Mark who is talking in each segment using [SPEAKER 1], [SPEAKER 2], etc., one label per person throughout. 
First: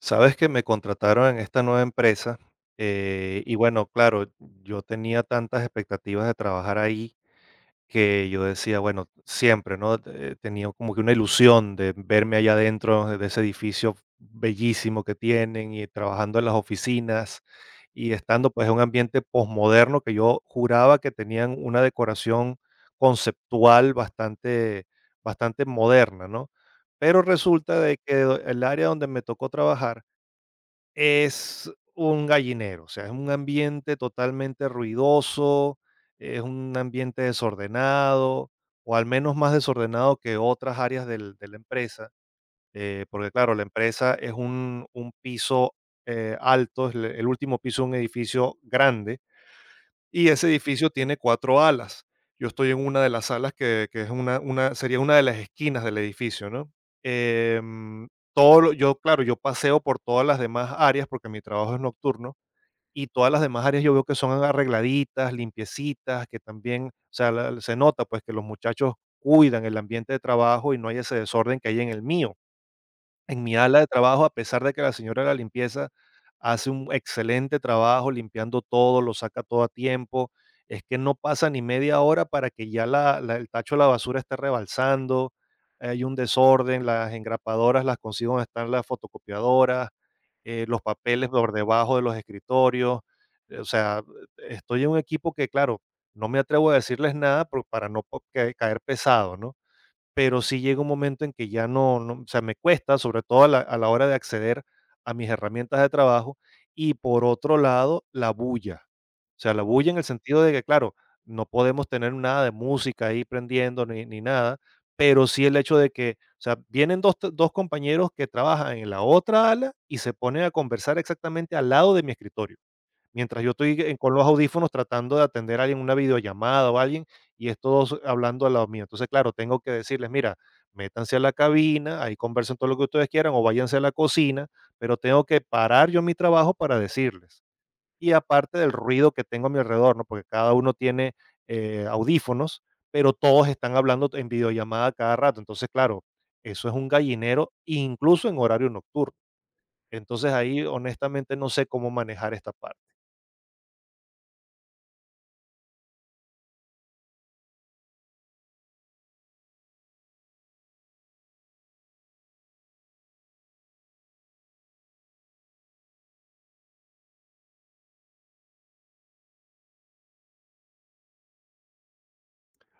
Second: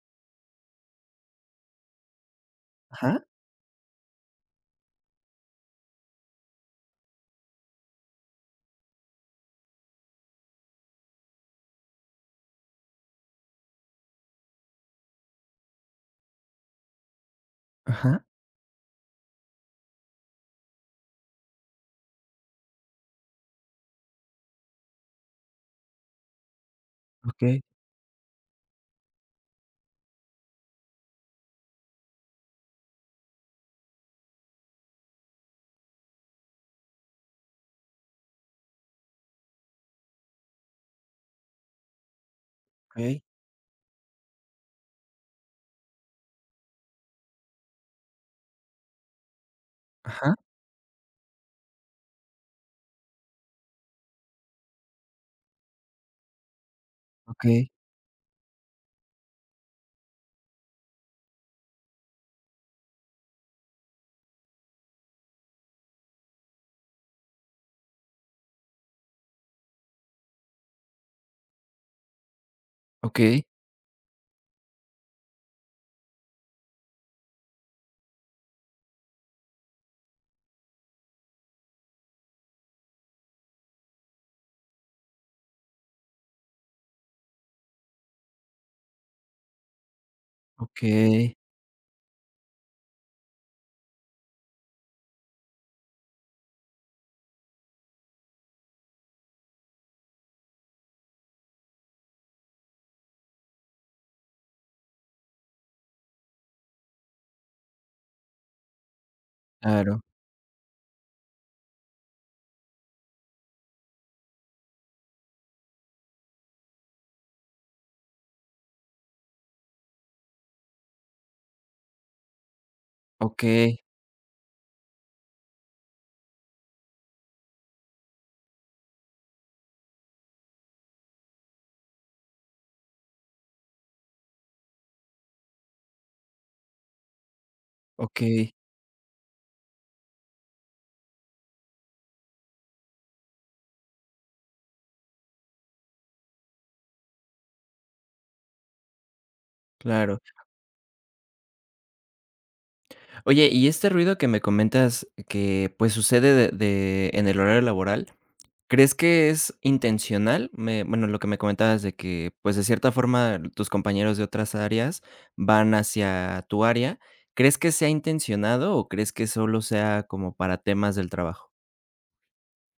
[SPEAKER 1] Sabes que me contrataron en esta nueva empresa
[SPEAKER 2] Ajá,
[SPEAKER 1] y bueno, claro, yo tenía tantas expectativas de trabajar ahí que yo decía, bueno, siempre, ¿no? Tenía como que una ilusión de verme allá adentro de ese edificio bellísimo que tienen y trabajando en las oficinas y
[SPEAKER 2] ajá,
[SPEAKER 1] estando pues en un ambiente posmoderno que yo juraba que tenían una decoración conceptual bastante, bastante moderna, ¿no? Pero
[SPEAKER 2] okey,
[SPEAKER 1] resulta de que el área donde me tocó trabajar es un gallinero, o sea, es un ambiente totalmente ruidoso, es un ambiente desordenado, o al menos más desordenado que otras áreas de la empresa,
[SPEAKER 2] okey,
[SPEAKER 1] porque claro, la empresa es un piso alto, es el último piso de un edificio grande, y
[SPEAKER 2] ajá,
[SPEAKER 1] ese edificio tiene cuatro alas. Yo estoy en una de las alas que es sería una de las esquinas del edificio, ¿no?
[SPEAKER 2] okey,
[SPEAKER 1] Em, yo, claro, yo paseo por todas las demás áreas porque mi trabajo es nocturno y todas las demás áreas yo veo que son arregladitas, limpiecitas, que también, o sea, se nota pues que los muchachos cuidan el ambiente de trabajo y no hay ese desorden que hay en el mío. En
[SPEAKER 2] okey,
[SPEAKER 1] mi ala de trabajo, a pesar de que la señora de la limpieza hace un excelente trabajo limpiando todo, lo saca todo a tiempo, es que no pasa ni media hora para que ya el tacho de la basura esté rebalsando, hay un desorden, las engrapadoras las consigo donde están las fotocopiadoras, los papeles
[SPEAKER 2] okey,
[SPEAKER 1] por debajo de los escritorios, o sea, estoy en un equipo que, claro, no me atrevo a decirles nada para no po- ca- caer pesado, ¿no? Pero sí llega un momento en que ya no, o sea, me cuesta, sobre todo a la hora de acceder a mis herramientas de trabajo. Y por otro lado, la bulla. O sea, la bulla en
[SPEAKER 2] claro,
[SPEAKER 1] el sentido de que, claro, no podemos tener nada de música ahí prendiendo ni nada, pero sí el hecho de que, o sea, vienen 2 t 2 compañeros que trabajan en la otra ala y se ponen a conversar exactamente al lado de mi escritorio. Mientras yo estoy
[SPEAKER 2] okey,
[SPEAKER 1] en con los audífonos tratando de atender a alguien, una videollamada o alguien, y es todos hablando al lado mío. Entonces, claro, tengo que decirles: "Mira, métanse a la cabina, ahí conversen todo lo que ustedes quieran o váyanse a la cocina", pero tengo que parar yo mi trabajo para decirles. Y
[SPEAKER 2] okey,
[SPEAKER 1] aparte del ruido que tengo a mi alrededor, ¿no? Porque cada uno tiene, audífonos, pero todos están hablando en videollamada cada rato. Entonces, claro, eso es un gallinero, incluso en horario nocturno.
[SPEAKER 2] claro.
[SPEAKER 1] Entonces, ahí honestamente no sé cómo manejar esta parte.
[SPEAKER 2] Oye, y este ruido que me comentas que, pues, sucede de en el horario laboral, ¿crees que es intencional? Me Bueno, lo que me comentabas de que, pues, de cierta forma, tus compañeros de otras áreas van hacia tu área, ¿crees que sea intencionado o crees que solo sea como para temas del trabajo?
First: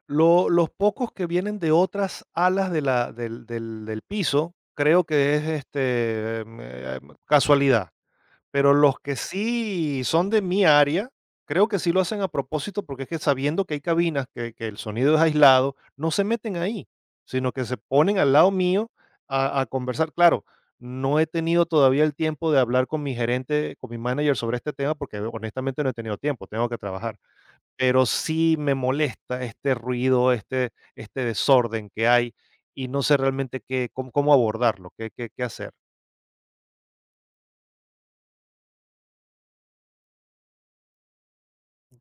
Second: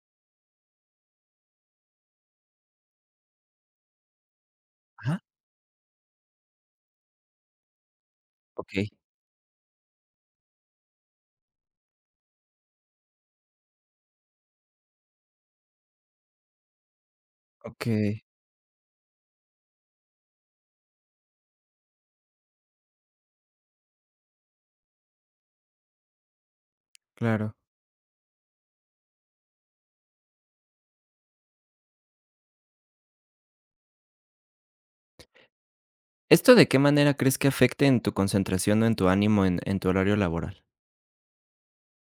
[SPEAKER 1] Lo Los pocos que vienen de otras alas de la del del del piso, creo
[SPEAKER 2] Ajá,
[SPEAKER 1] que es, este, casualidad, pero
[SPEAKER 2] okey,
[SPEAKER 1] los que sí son de mi área, creo que sí lo hacen a propósito, porque es que sabiendo que hay cabinas, que el sonido es aislado, no se meten ahí, sino que se ponen
[SPEAKER 2] okey,
[SPEAKER 1] al lado mío a conversar. Claro, no he tenido todavía el tiempo de hablar con mi gerente, con mi manager sobre este tema, porque honestamente no he tenido tiempo, tengo que trabajar.
[SPEAKER 2] claro.
[SPEAKER 1] Pero sí me molesta este ruido, este desorden que hay, y no sé realmente qué cómo abordarlo, qué hacer.
[SPEAKER 2] ¿Esto de qué manera crees que afecte en tu concentración o en tu ánimo en tu horario laboral?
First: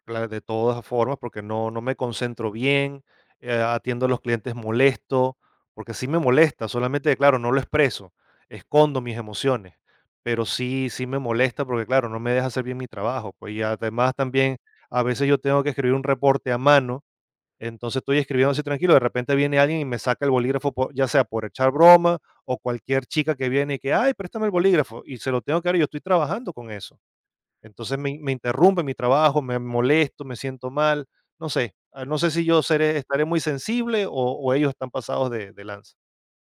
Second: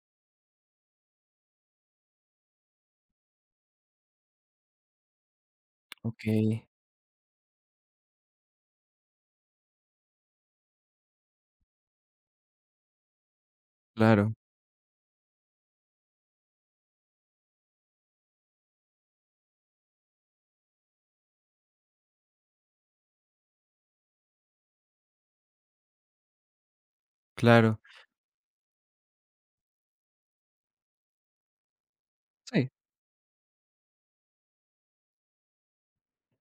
[SPEAKER 1] Claro, de todas formas, porque no me concentro bien, atiendo a los clientes molesto, porque sí me
[SPEAKER 2] Okey,
[SPEAKER 1] molesta, solamente claro, no lo expreso, escondo mis emociones, pero sí me molesta porque, claro, no me deja hacer bien mi trabajo, pues, y además
[SPEAKER 2] claro,
[SPEAKER 1] también a veces yo tengo que escribir un reporte a mano. Entonces estoy escribiendo así tranquilo, de repente viene alguien y me saca el bolígrafo, ya sea por echar broma o cualquier chica que viene y que, ay, préstame el bolígrafo y se lo tengo que dar y yo estoy trabajando con eso.
[SPEAKER 2] claro.
[SPEAKER 1] Entonces me interrumpe mi trabajo, me molesto, me siento mal, no sé, no sé si yo
[SPEAKER 2] Sí.
[SPEAKER 1] seré, estaré muy sensible o ellos están pasados de lanza.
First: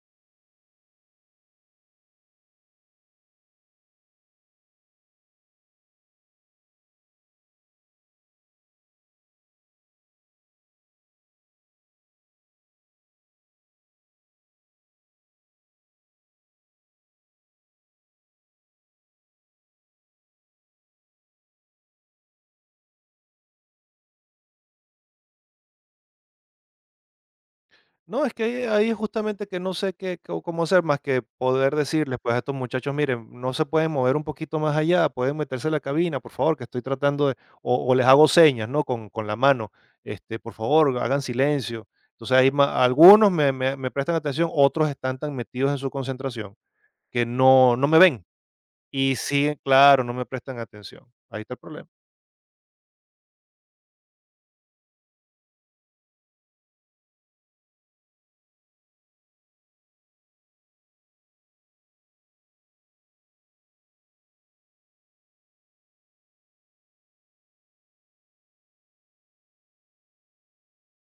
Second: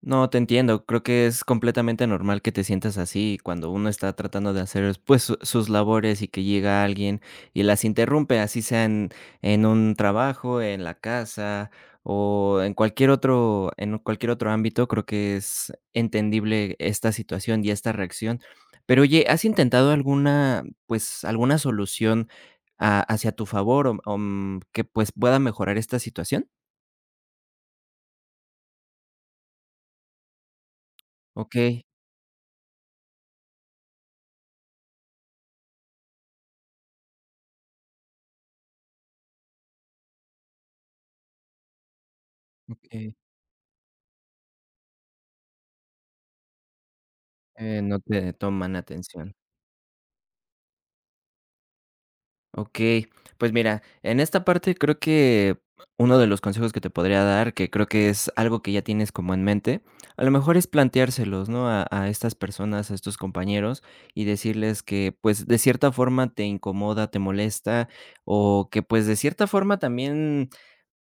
[SPEAKER 2] No, te entiendo. Creo que es completamente normal que te sientas así cuando uno está tratando de hacer, pues, su- sus labores y que llega alguien y las interrumpe, así sea en un trabajo, en la casa o en cualquier otro ámbito. Creo que es entendible esta situación y esta reacción. Pero oye, ¿has intentado alguna, pues, alguna solución hacia tu favor o, que pues pueda mejorar esta situación?
[SPEAKER 1] No, es que ahí es justamente que no sé qué, cómo hacer más que
[SPEAKER 2] Ok,
[SPEAKER 1] poder decirles, pues a estos muchachos, miren, no se pueden mover un poquito más allá, pueden meterse a la cabina, por favor, que estoy tratando de, o les hago señas, ¿no? Con la mano, este, por favor, hagan silencio. Entonces ahí
[SPEAKER 2] ok.
[SPEAKER 1] algunos me prestan atención, otros están tan metidos en su concentración que no
[SPEAKER 2] No
[SPEAKER 1] me ven
[SPEAKER 2] te toman
[SPEAKER 1] y
[SPEAKER 2] atención.
[SPEAKER 1] siguen, claro, no me prestan atención. Ahí está el problema.
[SPEAKER 2] Ok. Pues mira, en esta parte creo que uno de los consejos que te podría dar, que creo que es algo que ya tienes como en mente, a lo mejor es planteárselos, ¿no? A estas personas, a estos compañeros, y decirles que, pues, de cierta forma te incomoda, te molesta, o que, pues, de cierta forma también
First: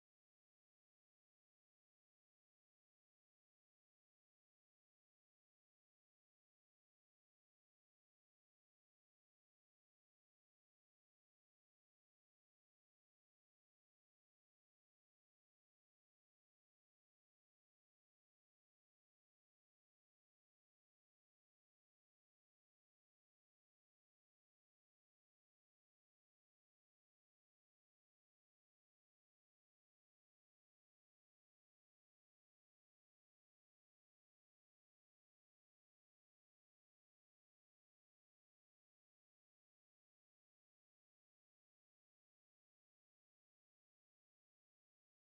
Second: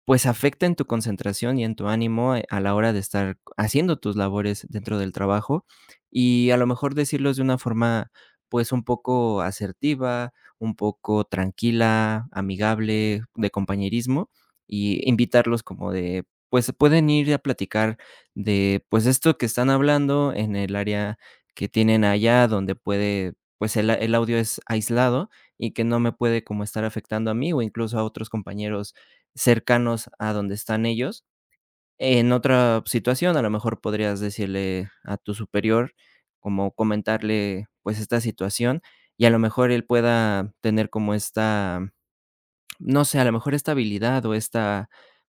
[SPEAKER 2] pues afecta en tu concentración y en tu ánimo, a la hora de estar haciendo tus labores dentro del trabajo, y a lo mejor decirlos de una forma, pues, un poco asertiva, un poco tranquila, amigable, de compañerismo, y invitarlos como de, pues, pueden ir a platicar de, pues, esto que están hablando en el área que tienen allá, donde puede, pues, el audio es aislado y que no me puede como estar afectando a mí o incluso a otros compañeros cercanos a donde están ellos. En otra situación, a lo mejor podrías decirle a tu superior, como comentarle, pues, esta situación, y a lo mejor él pueda tener como esta no sé, a lo mejor esta habilidad o esta,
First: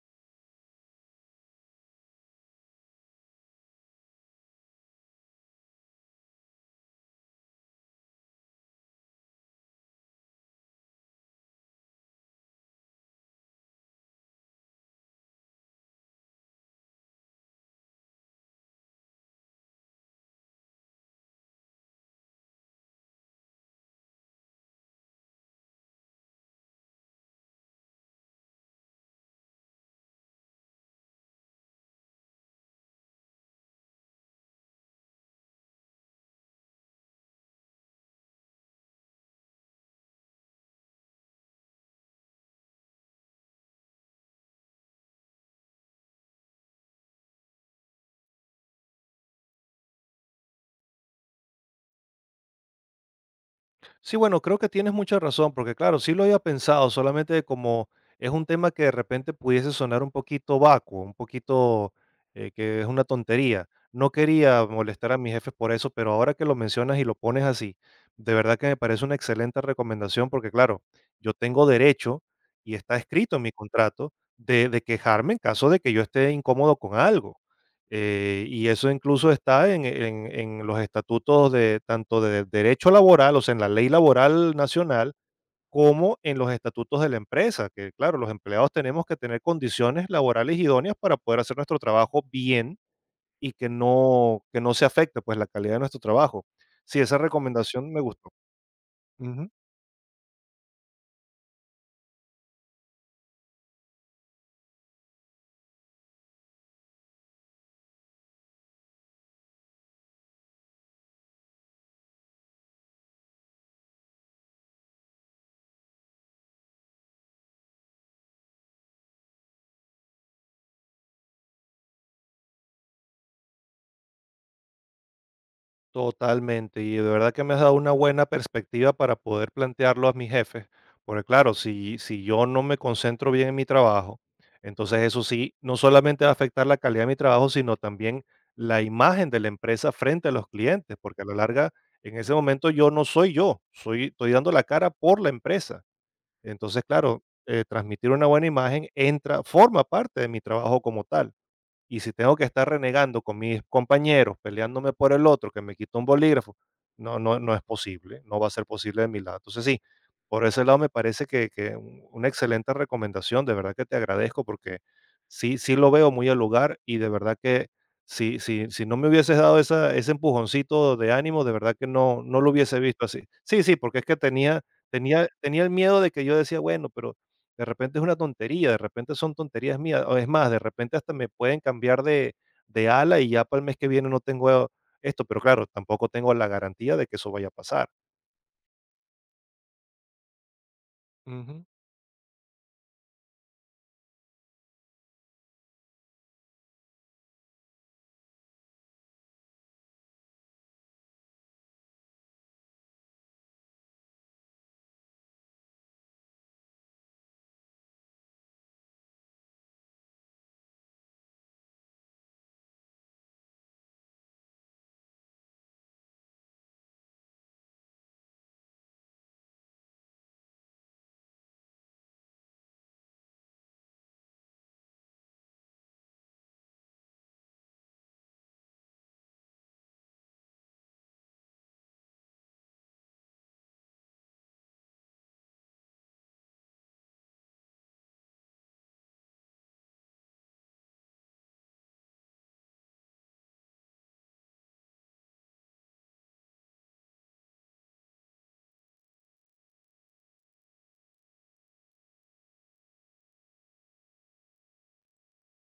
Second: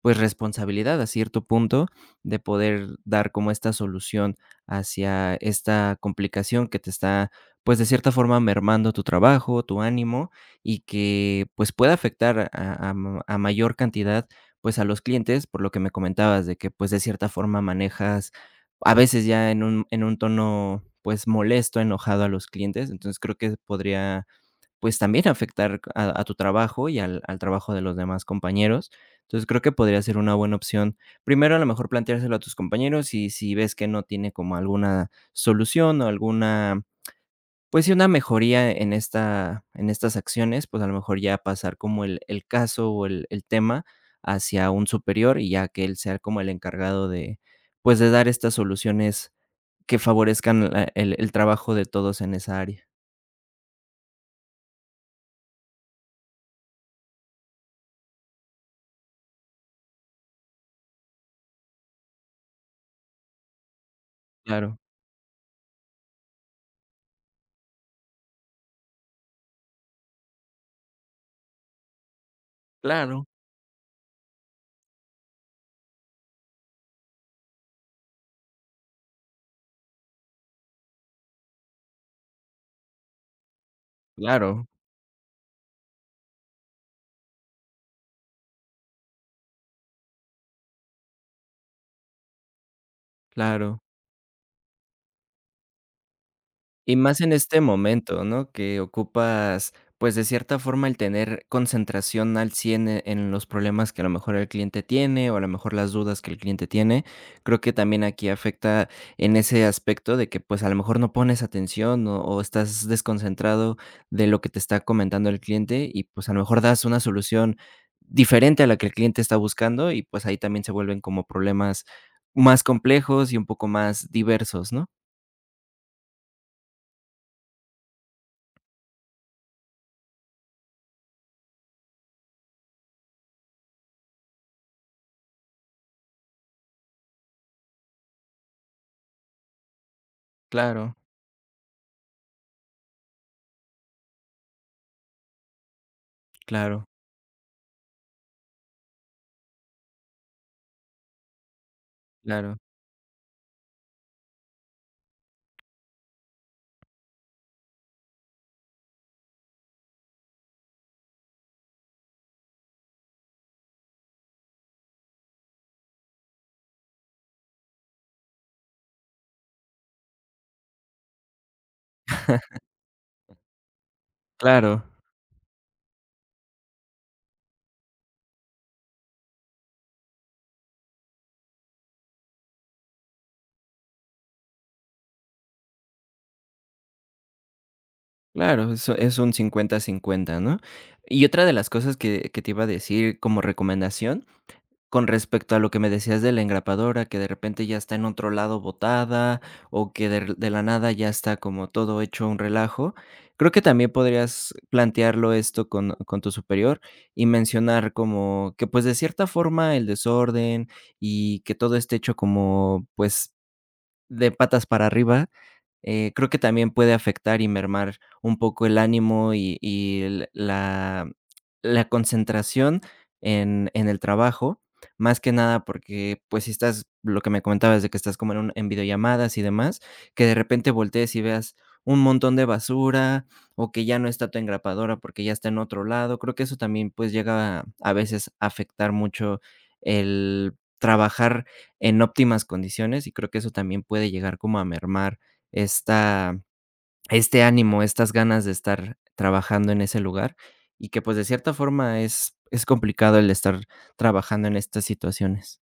[SPEAKER 2] pues, responsabilidad a cierto punto de poder dar como esta solución hacia esta complicación que te está, pues, de cierta forma mermando tu trabajo, tu ánimo y que, pues, puede afectar a mayor cantidad, pues, a los clientes, por lo que me comentabas de que, pues, de cierta forma manejas a veces ya en un tono, pues, molesto, enojado a los clientes. Entonces, creo que podría pues, también afectar a tu trabajo y al trabajo de los demás compañeros. Entonces, creo que podría ser una buena opción. Primero, a lo mejor planteárselo a tus compañeros, y si ves que no tiene como alguna solución o alguna, pues sí, una mejoría en esta en estas acciones, pues, a lo mejor ya pasar como el caso o el tema hacia un superior, y ya que él sea como el encargado de, pues, de dar estas soluciones que favorezcan la el trabajo de todos en esa área.
[SPEAKER 1] Sí, bueno, creo que tienes mucha razón, porque claro, sí lo había pensado, solamente como es un tema que de repente pudiese sonar un poquito vacuo, un poquito que es una tontería. No quería
[SPEAKER 2] Claro,
[SPEAKER 1] molestar a mis jefes por eso, pero ahora que lo mencionas y lo pones así, de verdad que me parece una excelente recomendación, porque claro, yo tengo derecho y está
[SPEAKER 2] claro,
[SPEAKER 1] escrito en mi contrato de quejarme en caso de que yo esté incómodo con algo. Y eso incluso está en los estatutos de tanto de derecho laboral, o sea, en la ley laboral
[SPEAKER 2] claro,
[SPEAKER 1] nacional, como en los estatutos de la empresa, que claro, los empleados tenemos que tener condiciones laborales idóneas para poder hacer nuestro trabajo bien y
[SPEAKER 2] claro.
[SPEAKER 1] que no se afecte, pues, la calidad de nuestro trabajo.
[SPEAKER 2] Y
[SPEAKER 1] Sí, esa
[SPEAKER 2] más en este
[SPEAKER 1] recomendación me
[SPEAKER 2] momento,
[SPEAKER 1] gustó.
[SPEAKER 2] ¿no? Que
[SPEAKER 1] Ujú.
[SPEAKER 2] ocupas, pues, de cierta forma el tener concentración al 100 en los problemas que a lo mejor el cliente tiene o a lo mejor las dudas que el cliente tiene. Creo que también aquí afecta en ese aspecto de que, pues, a lo mejor no pones atención o estás desconcentrado de lo que te está comentando el cliente y, pues, a lo mejor das una solución diferente a la que el cliente está buscando y, pues, ahí también se vuelven como problemas más complejos y un poco más diversos, ¿no?
[SPEAKER 1] Totalmente, y de verdad que me has dado una buena perspectiva para poder plantearlo a mis jefes, porque claro, si yo no me concentro bien en mi trabajo, entonces eso sí, no solamente va a afectar la calidad de mi trabajo, sino también la imagen de la empresa frente a los
[SPEAKER 2] Claro,
[SPEAKER 1] clientes, porque a la larga, en ese momento yo no soy yo, estoy dando la cara por la empresa. Entonces,
[SPEAKER 2] claro.
[SPEAKER 1] claro, transmitir una buena imagen forma parte de mi trabajo como tal. Y si tengo que
[SPEAKER 2] Claro,
[SPEAKER 1] estar renegando con mis compañeros, peleándome por el otro que me quitó un bolígrafo, no es posible, no va a ser posible de mi lado. Entonces sí, por ese lado me parece que una excelente recomendación, de verdad que te agradezco porque sí, sí lo veo muy al lugar y de verdad que si no me hubieses dado ese empujoncito de ánimo, de verdad que no lo hubiese visto así. Sí, sí, porque es que tenía,
[SPEAKER 2] claro,
[SPEAKER 1] tenía el miedo de que yo decía, bueno, pero de repente es una tontería, de repente son tonterías mías, o es más, de repente hasta me pueden cambiar de ala y ya para el mes que viene no tengo esto, pero claro, tampoco tengo la garantía de que eso vaya a pasar.
[SPEAKER 2] claro, eso es un 50-50, ¿no? Y otra de
[SPEAKER 1] Ujú.
[SPEAKER 2] las cosas que te iba a decir como recomendación, con respecto a lo que me decías de la engrapadora, que de repente ya está en otro lado botada, o que de la nada ya está como todo hecho un relajo, creo que también podrías plantearlo esto con tu superior y mencionar como que, pues, de cierta forma el desorden y que todo esté hecho como, pues, de patas para arriba. Creo que también puede afectar y mermar un poco el ánimo y el la concentración en el trabajo, más que nada porque, pues, si estás lo que me comentabas de que estás como en un en videollamadas y demás, que de repente voltees y veas un montón de basura, o que ya no está tu engrapadora porque ya está en otro lado. Creo que eso también, pues, llega a veces a afectar mucho el trabajar en óptimas condiciones, y creo que eso también puede llegar como a mermar esta este ánimo, estas ganas de estar trabajando en ese lugar, y que, pues, de cierta forma es complicado el estar trabajando en estas situaciones.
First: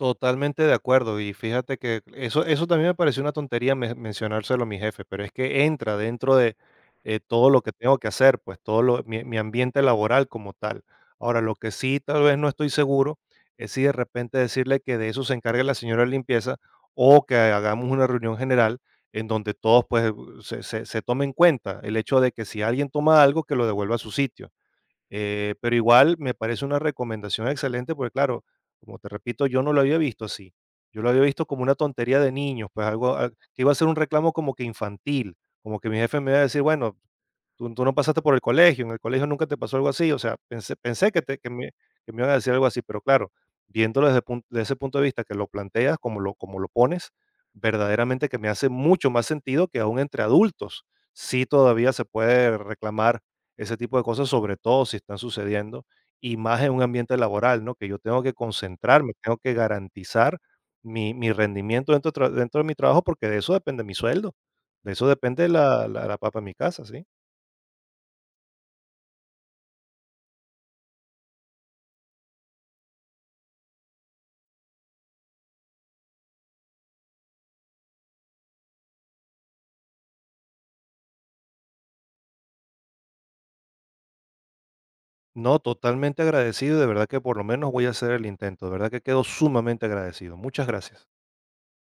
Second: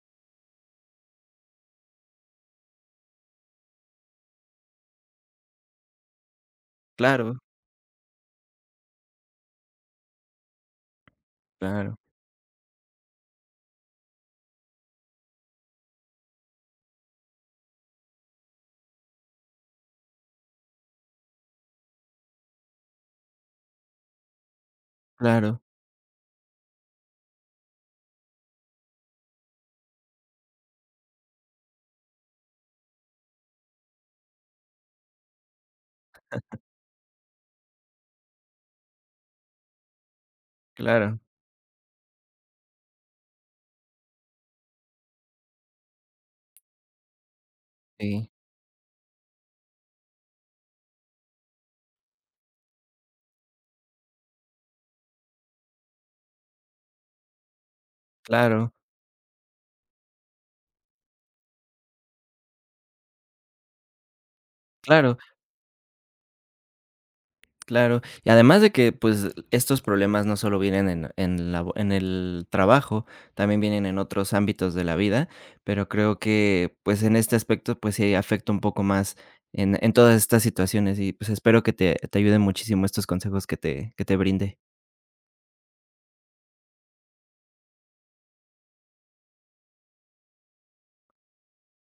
[SPEAKER 1] Totalmente de acuerdo. Y fíjate que eso también me pareció una tontería mencionárselo a mi jefe, pero es que entra dentro de
[SPEAKER 2] Claro,
[SPEAKER 1] todo lo que tengo que hacer, pues mi ambiente laboral como tal. Ahora, lo que
[SPEAKER 2] claro,
[SPEAKER 1] sí tal vez no estoy seguro es si de repente decirle que de eso se encargue la señora de limpieza o que hagamos una reunión general en donde todos pues se tome en cuenta el hecho de que si alguien toma algo, que lo devuelva a su sitio,
[SPEAKER 2] claro,
[SPEAKER 1] pero igual me parece una recomendación excelente porque, claro, como te repito, yo no lo había visto así. Yo lo había visto como una tontería de niños, pues algo que iba a ser un reclamo como que infantil, como que mi jefe me iba a decir, bueno, tú no pasaste por el colegio, en el colegio nunca te pasó algo así, o sea, pensé
[SPEAKER 2] claro.
[SPEAKER 1] que me iban a decir algo así, pero claro, viéndolo desde, desde ese punto de vista que lo planteas, como lo pones, verdaderamente
[SPEAKER 2] Sí,
[SPEAKER 1] que me hace mucho más sentido que aún entre adultos, sí todavía se puede reclamar ese tipo de cosas, sobre todo si están sucediendo, y más en un ambiente laboral, ¿no? Que yo tengo que
[SPEAKER 2] claro,
[SPEAKER 1] concentrarme, tengo que garantizar mi rendimiento dentro, dentro de mi trabajo, porque de eso depende mi sueldo, de eso
[SPEAKER 2] claro.
[SPEAKER 1] depende la papa en mi casa, ¿sí?
[SPEAKER 2] Claro, y además de que, pues, estos problemas no solo vienen en el trabajo, también vienen en otros ámbitos de la vida, pero creo que, pues, en este aspecto, pues, sí afecta un poco más en todas estas situaciones y, pues, espero que te ayuden muchísimo estos consejos que te brindé.
[SPEAKER 1] No, totalmente agradecido, de verdad que por lo menos voy a hacer el intento, de verdad que quedo sumamente agradecido. Muchas gracias.